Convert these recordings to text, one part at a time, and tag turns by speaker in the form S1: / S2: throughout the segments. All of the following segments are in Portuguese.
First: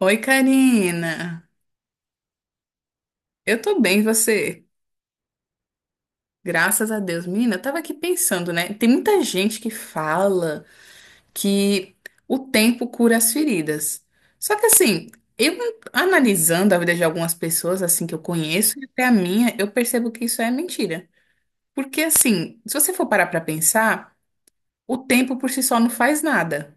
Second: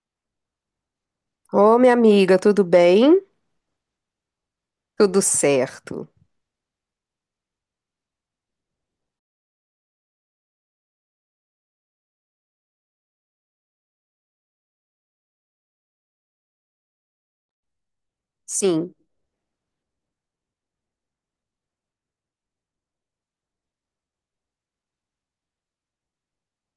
S1: Oi, Karina.
S2: Ô, minha amiga, tudo bem?
S1: Eu tô bem, e você?
S2: Tudo certo.
S1: Graças a Deus. Menina, eu tava aqui pensando, né? Tem muita gente que fala que o tempo cura as feridas. Só que assim, eu analisando a vida de algumas pessoas assim que eu conheço, e
S2: Sim,
S1: até a minha, eu percebo que isso é mentira. Porque assim, se você for parar pra pensar, o tempo por si só não faz nada.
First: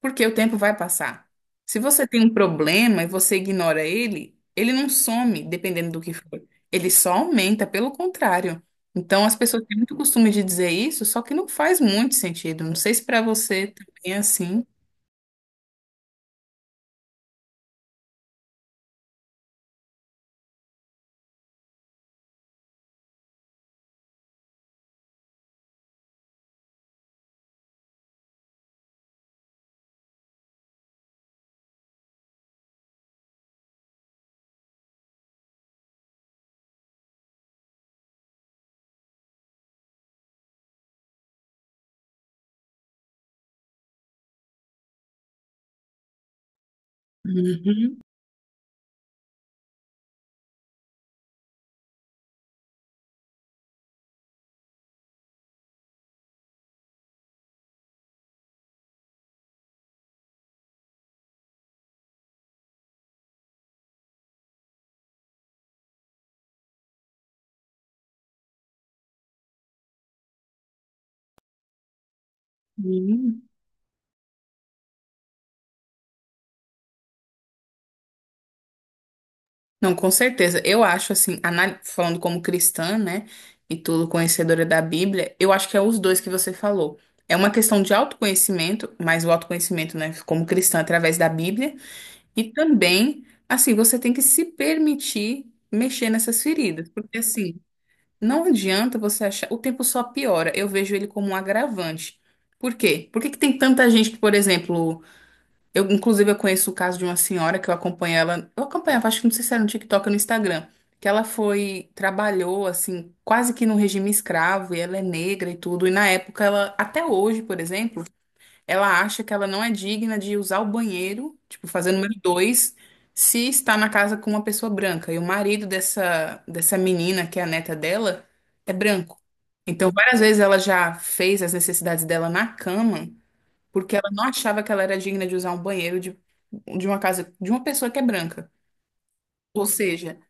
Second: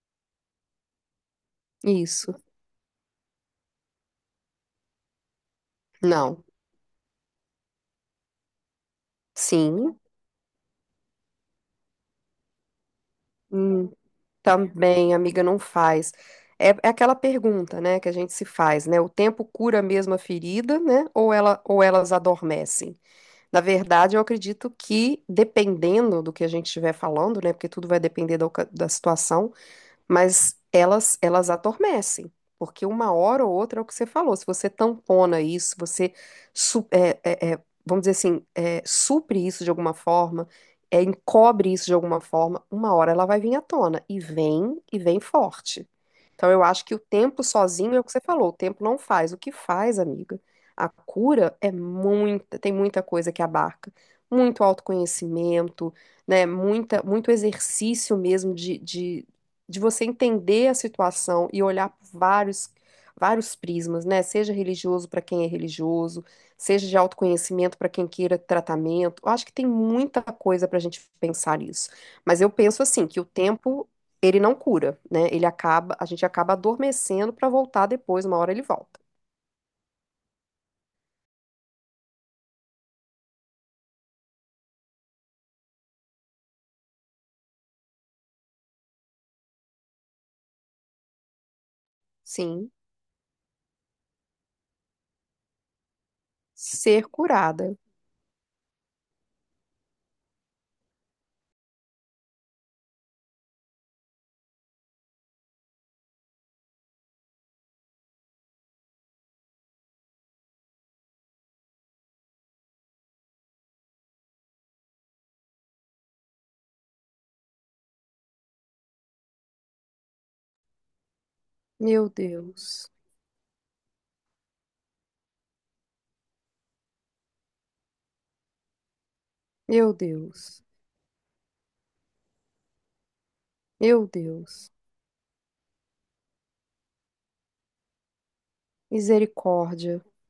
S1: Porque o tempo vai passar. Se você tem um
S2: isso.
S1: problema e você ignora ele, ele não some, dependendo do que for.
S2: Não.
S1: Ele só aumenta, pelo contrário. Então, as pessoas têm muito
S2: Sim.
S1: costume de dizer isso, só que não faz muito sentido. Não sei se para você
S2: Hum,
S1: também é assim.
S2: também, amiga, não faz. É, é aquela pergunta, né, que a gente se faz, né? O tempo cura mesmo a ferida, né? Ou elas adormecem? Na verdade, eu acredito que, dependendo do que a gente estiver falando, né? Porque tudo vai depender da situação, mas elas adormecem, porque uma hora ou outra é o que você falou. Se você tampona isso, você su- é, é, é, vamos dizer assim, é, supre isso de alguma forma, é, encobre isso de alguma forma, uma hora ela vai vir à tona e vem forte. Então, eu acho que o tempo sozinho
S1: Uhum,
S2: é o que você falou, o tempo não faz. O que faz, amiga? A cura é muita, tem muita coisa que abarca, muito autoconhecimento, né? Muita, muito exercício mesmo de você entender a situação e olhar por vários, vários prismas, né? Seja religioso para quem é religioso, seja de autoconhecimento para quem queira tratamento. Eu acho que tem muita coisa para a gente pensar nisso. Mas eu penso assim, que o
S1: uhum.
S2: tempo ele não cura, né? Ele acaba, a gente acaba adormecendo para voltar depois, uma hora ele volta.
S1: Não, com certeza. Eu acho assim, falando como cristã, né, e tudo conhecedora da Bíblia, eu acho que é os dois que você falou. É uma questão de autoconhecimento, mas o autoconhecimento, né, como cristã através da Bíblia. E
S2: Sim,
S1: também, assim, você tem que se permitir mexer nessas feridas,
S2: ser
S1: porque assim,
S2: curada.
S1: não adianta você achar, o tempo só piora. Eu vejo ele como um agravante. Por quê? Por que que tem tanta gente que, por exemplo, eu conheço o caso de uma senhora que eu acompanhava, acho que não sei se era no TikTok ou no Instagram, que ela foi, trabalhou assim, quase que no regime escravo, e ela é negra e tudo, e na época ela, até hoje, por exemplo, ela acha que ela não é digna de usar o banheiro, tipo, fazer
S2: Meu
S1: número dois,
S2: Deus.
S1: se está na casa com uma pessoa branca. E o marido dessa menina, que é a neta dela, é branco. Então,
S2: Meu
S1: várias vezes ela
S2: Deus.
S1: já fez as necessidades dela na cama, porque
S2: Meu
S1: ela não achava
S2: Deus.
S1: que ela era digna de usar um banheiro de uma casa de uma pessoa que é branca. Ou
S2: Misericórdia.
S1: seja,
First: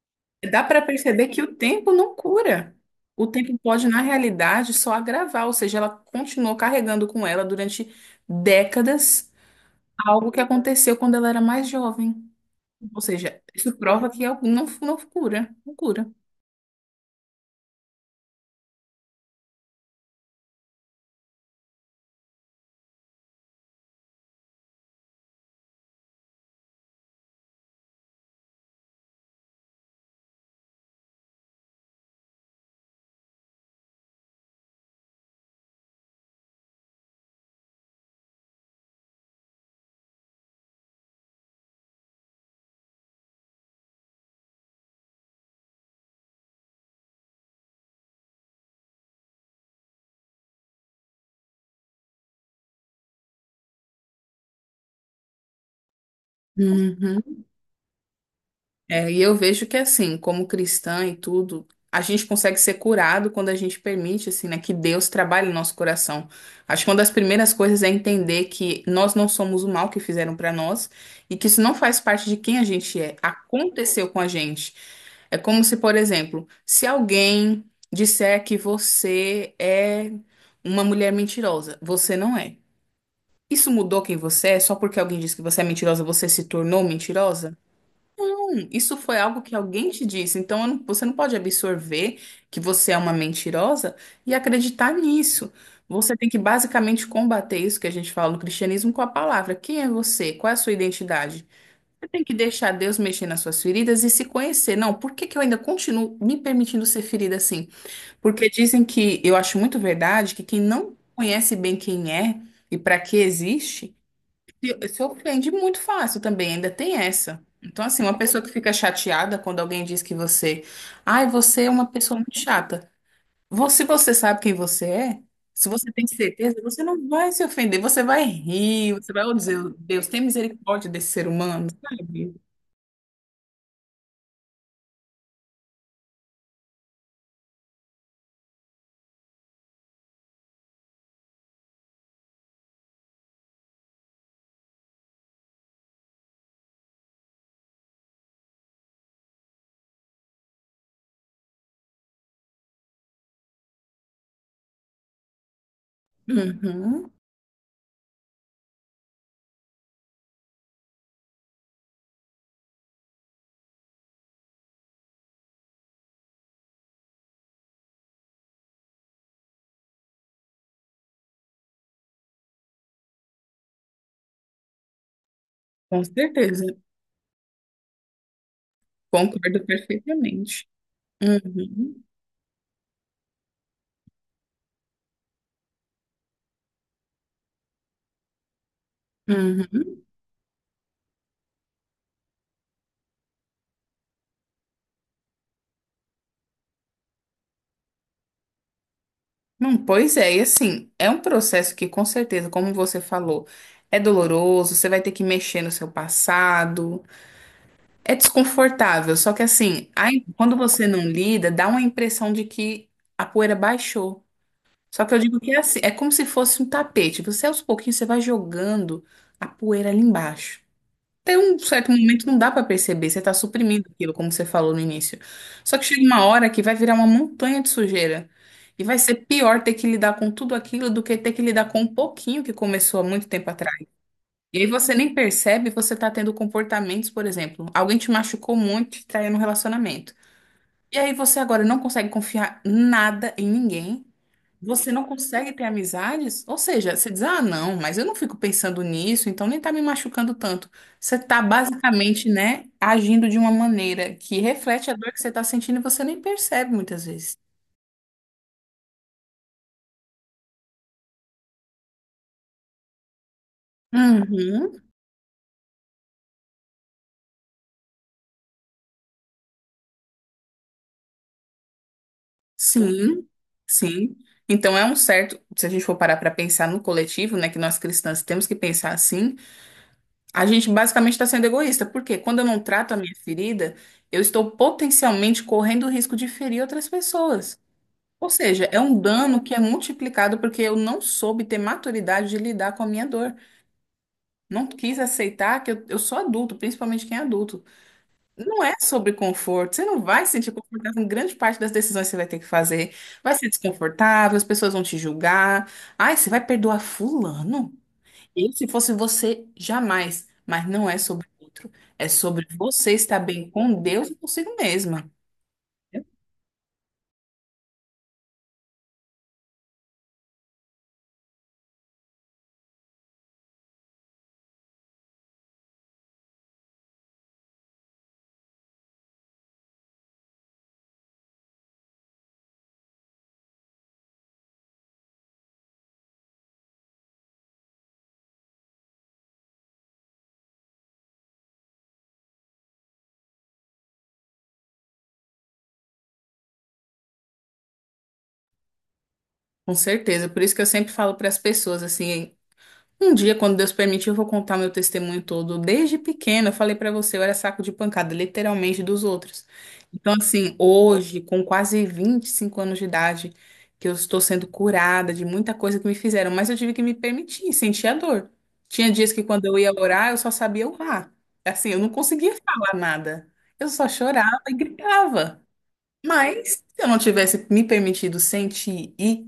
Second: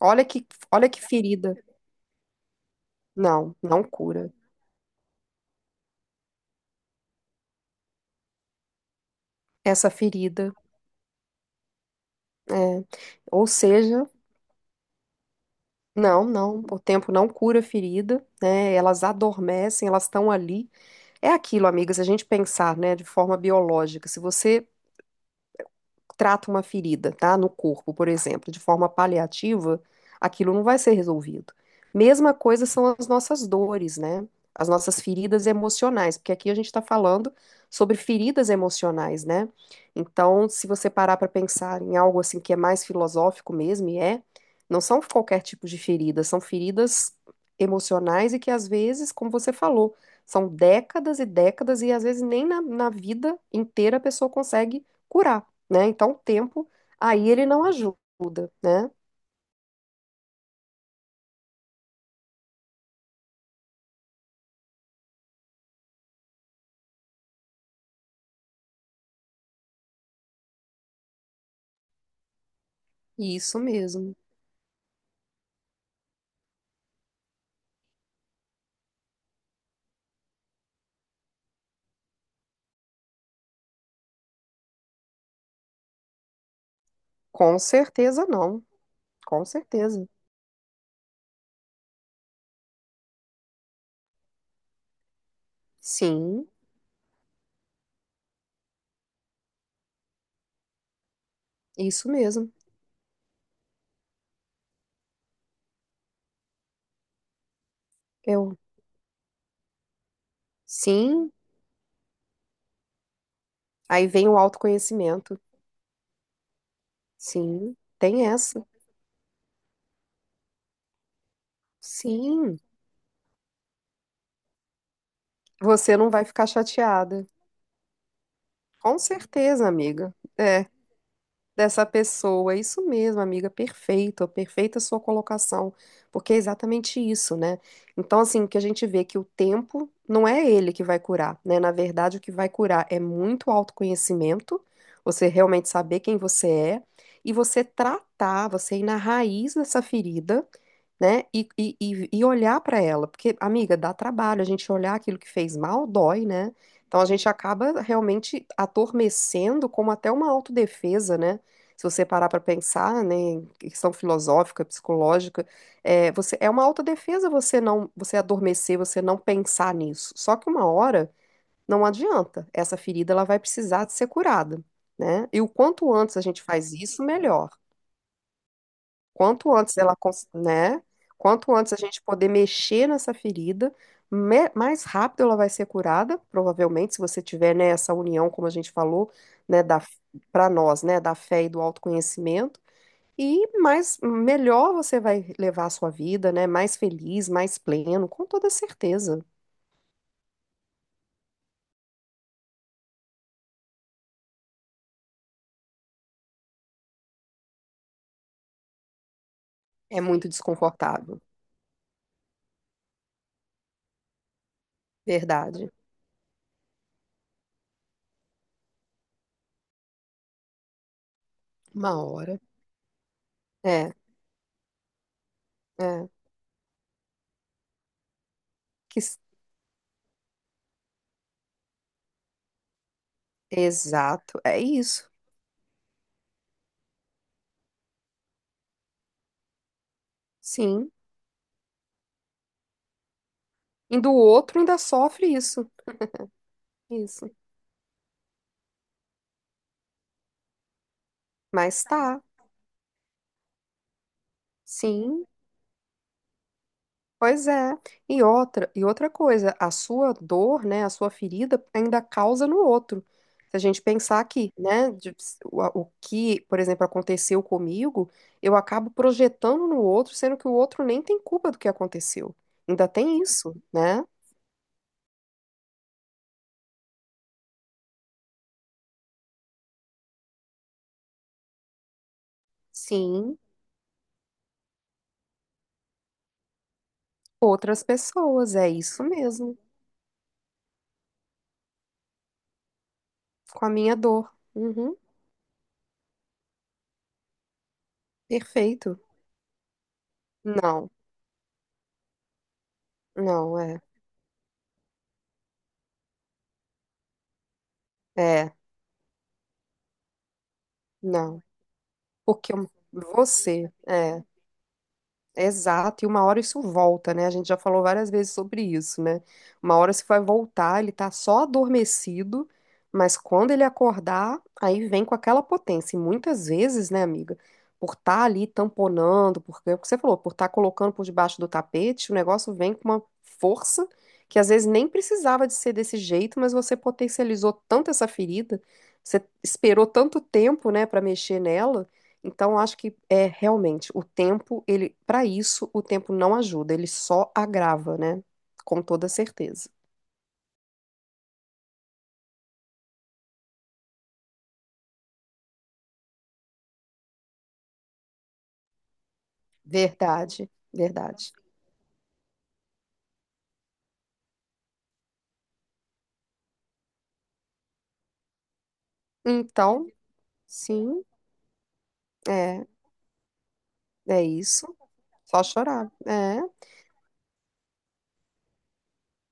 S2: Olha que,
S1: dá para
S2: olha que
S1: perceber que o
S2: ferida.
S1: tempo não cura. O
S2: Não,
S1: tempo
S2: não
S1: pode, na
S2: cura.
S1: realidade, só agravar. Ou seja, ela continuou carregando com ela durante décadas
S2: Essa
S1: algo que
S2: ferida,
S1: aconteceu quando ela era mais jovem.
S2: é,
S1: Ou seja,
S2: ou
S1: isso
S2: seja,
S1: prova que algo não cura, não cura.
S2: não, não, o tempo não cura a ferida, né? Elas adormecem, elas estão ali. É aquilo, amiga, se a gente pensar, né, de forma biológica, se você trata uma ferida, tá? No corpo, por exemplo, de forma paliativa, aquilo não vai ser resolvido. Mesma coisa são as nossas dores, né? As nossas feridas emocionais, porque aqui a gente está falando sobre feridas emocionais, né? Então, se você parar para pensar em algo assim que é mais filosófico mesmo, e é, não são qualquer tipo de ferida, são feridas emocionais e que às vezes, como você falou, são décadas e décadas e às vezes nem na vida inteira a pessoa consegue curar, né? Então, o tempo aí
S1: Uhum.
S2: ele não ajuda, né?
S1: É, e eu vejo que assim, como cristã e tudo, a gente consegue ser curado quando a gente permite, assim, né, que Deus trabalhe no nosso coração. Acho que uma das primeiras coisas é entender que nós não somos o mal que fizeram pra nós e que isso não faz parte de quem a gente é.
S2: Isso
S1: Aconteceu
S2: mesmo.
S1: com a gente. É como se, por exemplo, se alguém disser que você é uma mulher mentirosa, você não é. Isso mudou quem você é? Só porque alguém disse que você é mentirosa, você se tornou
S2: Com
S1: mentirosa?
S2: certeza não.
S1: Isso foi
S2: Com
S1: algo que alguém
S2: certeza.
S1: te disse, então eu não- você não pode absorver que você é uma mentirosa e acreditar nisso. Você tem que
S2: Sim,
S1: basicamente combater isso que a gente fala no cristianismo com a palavra. Quem é você? Qual é a sua identidade?
S2: isso
S1: Você tem que
S2: mesmo.
S1: deixar Deus mexer nas suas feridas e se conhecer. Não, por que que eu ainda continuo me permitindo ser ferida assim? Porque
S2: Eu,
S1: dizem que, eu acho muito verdade, que quem não
S2: sim,
S1: conhece bem quem é e para que existe
S2: aí vem o
S1: se
S2: autoconhecimento.
S1: ofende muito fácil também, ainda tem essa.
S2: Sim,
S1: Então, assim, uma
S2: tem
S1: pessoa que
S2: essa.
S1: fica chateada quando alguém diz que você, ai, você é uma pessoa muito
S2: Sim,
S1: chata. Você, se você sabe quem você é, se você
S2: você não
S1: tem
S2: vai ficar
S1: certeza, você não
S2: chateada.
S1: vai se ofender, você vai rir,
S2: Com
S1: você vai dizer,
S2: certeza,
S1: Deus,
S2: amiga.
S1: tem
S2: É.
S1: misericórdia desse ser humano,
S2: Dessa
S1: sabe?
S2: pessoa. Isso mesmo, amiga, perfeito, perfeita sua colocação, porque é exatamente isso, né? Então, assim, o que a gente vê é que o tempo não é ele que vai curar, né? Na verdade, o que vai curar é muito autoconhecimento, você realmente saber quem você é e você tratar, você ir na raiz dessa ferida, né? E olhar para ela, porque, amiga, dá trabalho, a gente olhar aquilo que fez mal dói, né? Então a
S1: Uhum,
S2: gente acaba realmente adormecendo como até uma autodefesa, né? Se você parar para pensar, né, em questão filosófica, psicológica, é, você, é uma autodefesa você não, você adormecer, você não pensar nisso. Só que uma hora não adianta, essa ferida ela vai precisar de ser curada, né? E o quanto
S1: com
S2: antes a gente
S1: certeza,
S2: faz isso, melhor. Quanto
S1: concordo
S2: antes ela, cons-
S1: perfeitamente.
S2: né? Quanto antes a gente
S1: Uhum,
S2: poder mexer nessa ferida, mais rápido ela vai ser curada, provavelmente, se você tiver, né, essa união, como a gente falou, né, da,
S1: uhum.
S2: para nós, né, da fé e do autoconhecimento, e mais melhor você vai levar a sua vida, né, mais feliz, mais pleno, com toda certeza.
S1: Não, pois é, e assim, é um processo que com certeza, como você falou, é doloroso, você vai ter que mexer no seu passado, é desconfortável, só que assim,
S2: É muito
S1: aí, quando você não
S2: desconfortável,
S1: lida, dá uma impressão de que a poeira baixou. Só que eu digo que é
S2: verdade.
S1: assim, é como se fosse um tapete, você aos pouquinhos você vai jogando a poeira ali embaixo. Até um certo
S2: Uma
S1: momento
S2: hora.
S1: não dá pra perceber, você tá
S2: É,
S1: suprimindo aquilo, como você falou no início. Só que chega
S2: é.
S1: uma hora que vai virar uma montanha de sujeira. E
S2: Que,
S1: vai
S2: s-
S1: ser pior ter que lidar com tudo aquilo do que ter que lidar com um pouquinho que começou há muito tempo atrás.
S2: exato, é
S1: E aí você
S2: isso.
S1: nem percebe, você tá tendo comportamentos, por exemplo, alguém te machucou muito, te traiu no relacionamento.
S2: Sim.
S1: E aí você agora não consegue confiar nada em
S2: E
S1: ninguém.
S2: do outro ainda
S1: Você não
S2: sofre
S1: consegue
S2: isso.
S1: ter amizades? Ou seja, você diz,
S2: Isso.
S1: ah, não, mas eu não fico pensando nisso, então nem tá me machucando tanto. Você tá
S2: Mas tá,
S1: basicamente, né, agindo de uma maneira que reflete a dor
S2: sim,
S1: que você tá sentindo e você nem percebe muitas vezes.
S2: pois é. E outra coisa, a sua dor, né, a sua ferida ainda causa no outro. Se a gente pensar aqui,
S1: Uhum,
S2: né, o que, por exemplo, aconteceu comigo, eu acabo projetando no outro, sendo que o outro nem tem culpa do que aconteceu. Ainda tem
S1: sim,
S2: isso, né?
S1: sim. Então é um certo, se a gente for parar para pensar no coletivo, né, que nós cristãs temos que pensar assim, a gente basicamente está sendo egoísta, porque quando eu não trato a minha
S2: Sim,
S1: ferida, eu estou potencialmente correndo o risco de ferir outras pessoas.
S2: outras
S1: Ou
S2: pessoas, é
S1: seja, é
S2: isso
S1: um dano
S2: mesmo,
S1: que é multiplicado porque eu não soube ter maturidade de lidar com a minha dor.
S2: com a minha dor.
S1: Não
S2: Uhum,
S1: quis aceitar que eu sou adulto, principalmente quem é adulto. Não é
S2: perfeito.
S1: sobre conforto. Você não vai se sentir
S2: Não,
S1: confortável em grande parte das decisões que você vai ter que fazer. Vai ser
S2: não, é,
S1: desconfortável, as pessoas vão te julgar. Ai, você vai perdoar fulano?
S2: é,
S1: Eu, se fosse você, jamais. Mas não é sobre
S2: não.
S1: o outro. É sobre
S2: Porque eu-
S1: você estar bem
S2: você,
S1: com Deus e
S2: é.
S1: consigo mesma.
S2: Exato, e uma hora isso volta, né? A gente já falou várias vezes sobre isso, né? Uma hora isso vai voltar, ele tá só adormecido, mas quando ele acordar, aí vem com aquela potência. E muitas vezes, né, amiga, por estar ali tamponando, porque é o que você falou, por estar colocando por debaixo do tapete, o negócio vem com uma força que às vezes nem precisava de ser desse jeito, mas você potencializou tanto essa ferida, você esperou tanto tempo, né, para mexer nela. Então, eu acho que é realmente o tempo, ele, para isso, o tempo não ajuda, ele só agrava, né? Com toda certeza.
S1: Com certeza. Por isso que eu sempre falo para as pessoas assim. Um dia, quando Deus permitir, eu vou contar meu testemunho todo. Desde pequena, eu falei pra você, eu era saco de pancada, literalmente dos outros. Então,
S2: Verdade,
S1: assim, hoje,
S2: verdade.
S1: com quase 25 anos de idade, que eu estou sendo curada de muita coisa que me fizeram, mas eu tive que me permitir, sentir a dor. Tinha dias que quando eu ia
S2: Então,
S1: orar, eu só sabia
S2: sim,
S1: orar. Assim, eu não conseguia
S2: é,
S1: falar nada. Eu só
S2: é
S1: chorava e
S2: isso. Só
S1: gritava.
S2: chorar. É.
S1: Mas se eu não tivesse me permitido sentir e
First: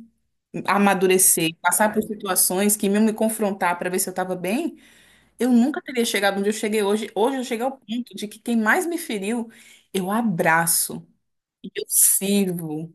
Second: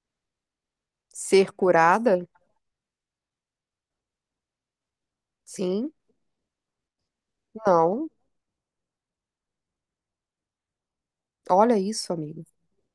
S2: Ser
S1: amadurecer, passar por
S2: curada?
S1: situações que iam me confrontar para ver se eu estava bem, eu nunca
S2: Sim,
S1: teria chegado onde eu cheguei hoje. Hoje eu cheguei ao
S2: não.
S1: ponto de que quem mais me feriu, eu abraço e
S2: Olha
S1: eu
S2: isso, amigo.
S1: sirvo.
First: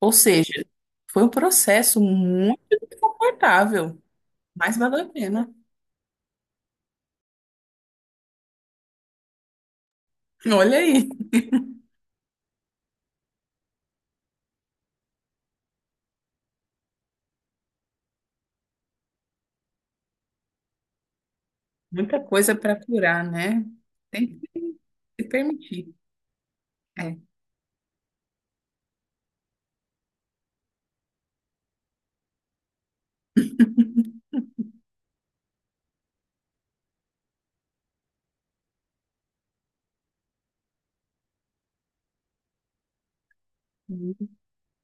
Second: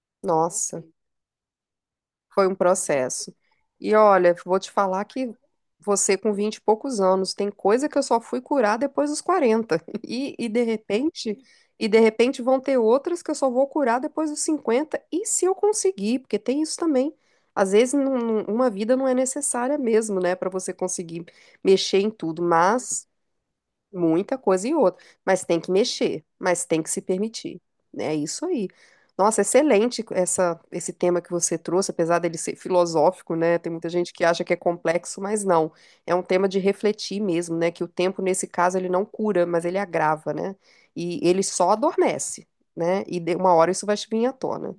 S1: Ou seja,
S2: Nossa.
S1: foi um processo
S2: Foi um
S1: muito
S2: processo. E
S1: desconfortável,
S2: olha, vou te
S1: mas valeu
S2: falar
S1: a
S2: que
S1: pena.
S2: você com 20 e poucos anos, tem coisa que eu só fui curar depois dos 40. E,
S1: Olha aí,
S2: e de repente vão ter outras que eu só vou curar depois dos 50. E se eu conseguir, porque tem isso também. Às vezes, uma vida não é necessária mesmo, né, para você conseguir mexer em
S1: muita
S2: tudo,
S1: coisa para
S2: mas
S1: curar, né? Tem
S2: muita coisa
S1: que
S2: e outra,
S1: se
S2: mas tem que
S1: permitir.
S2: mexer, mas tem que se
S1: É.
S2: permitir. Né, é isso aí. Nossa, excelente essa, esse tema que você trouxe, apesar dele ser filosófico, né? Tem muita gente que acha que é complexo, mas não. É um tema de refletir mesmo, né? Que o tempo, nesse caso, ele não cura, mas ele agrava, né? E ele só adormece, né? E de uma hora isso vai vir à tona.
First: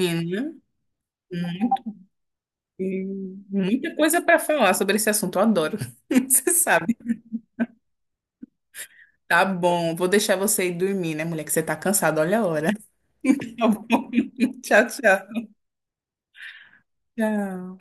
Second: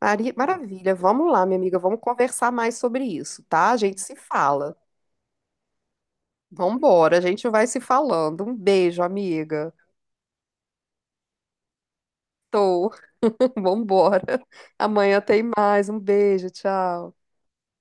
S2: Maravilha, vamos lá, minha amiga,
S1: muito-
S2: vamos conversar mais sobre isso, tá? A
S1: muita
S2: gente se
S1: coisa para falar
S2: fala.
S1: sobre esse assunto, eu adoro. Você sabe.
S2: Vambora, a gente vai se falando. Um beijo,
S1: Tá
S2: amiga.
S1: bom, vou deixar você ir dormir, né, mulher? Que você tá cansada, olha a hora.
S2: Estou.
S1: Tá bom.
S2: Vambora.
S1: Tchau,
S2: Amanhã tem
S1: tchau.
S2: mais. Um beijo, tchau.
S1: Tchau.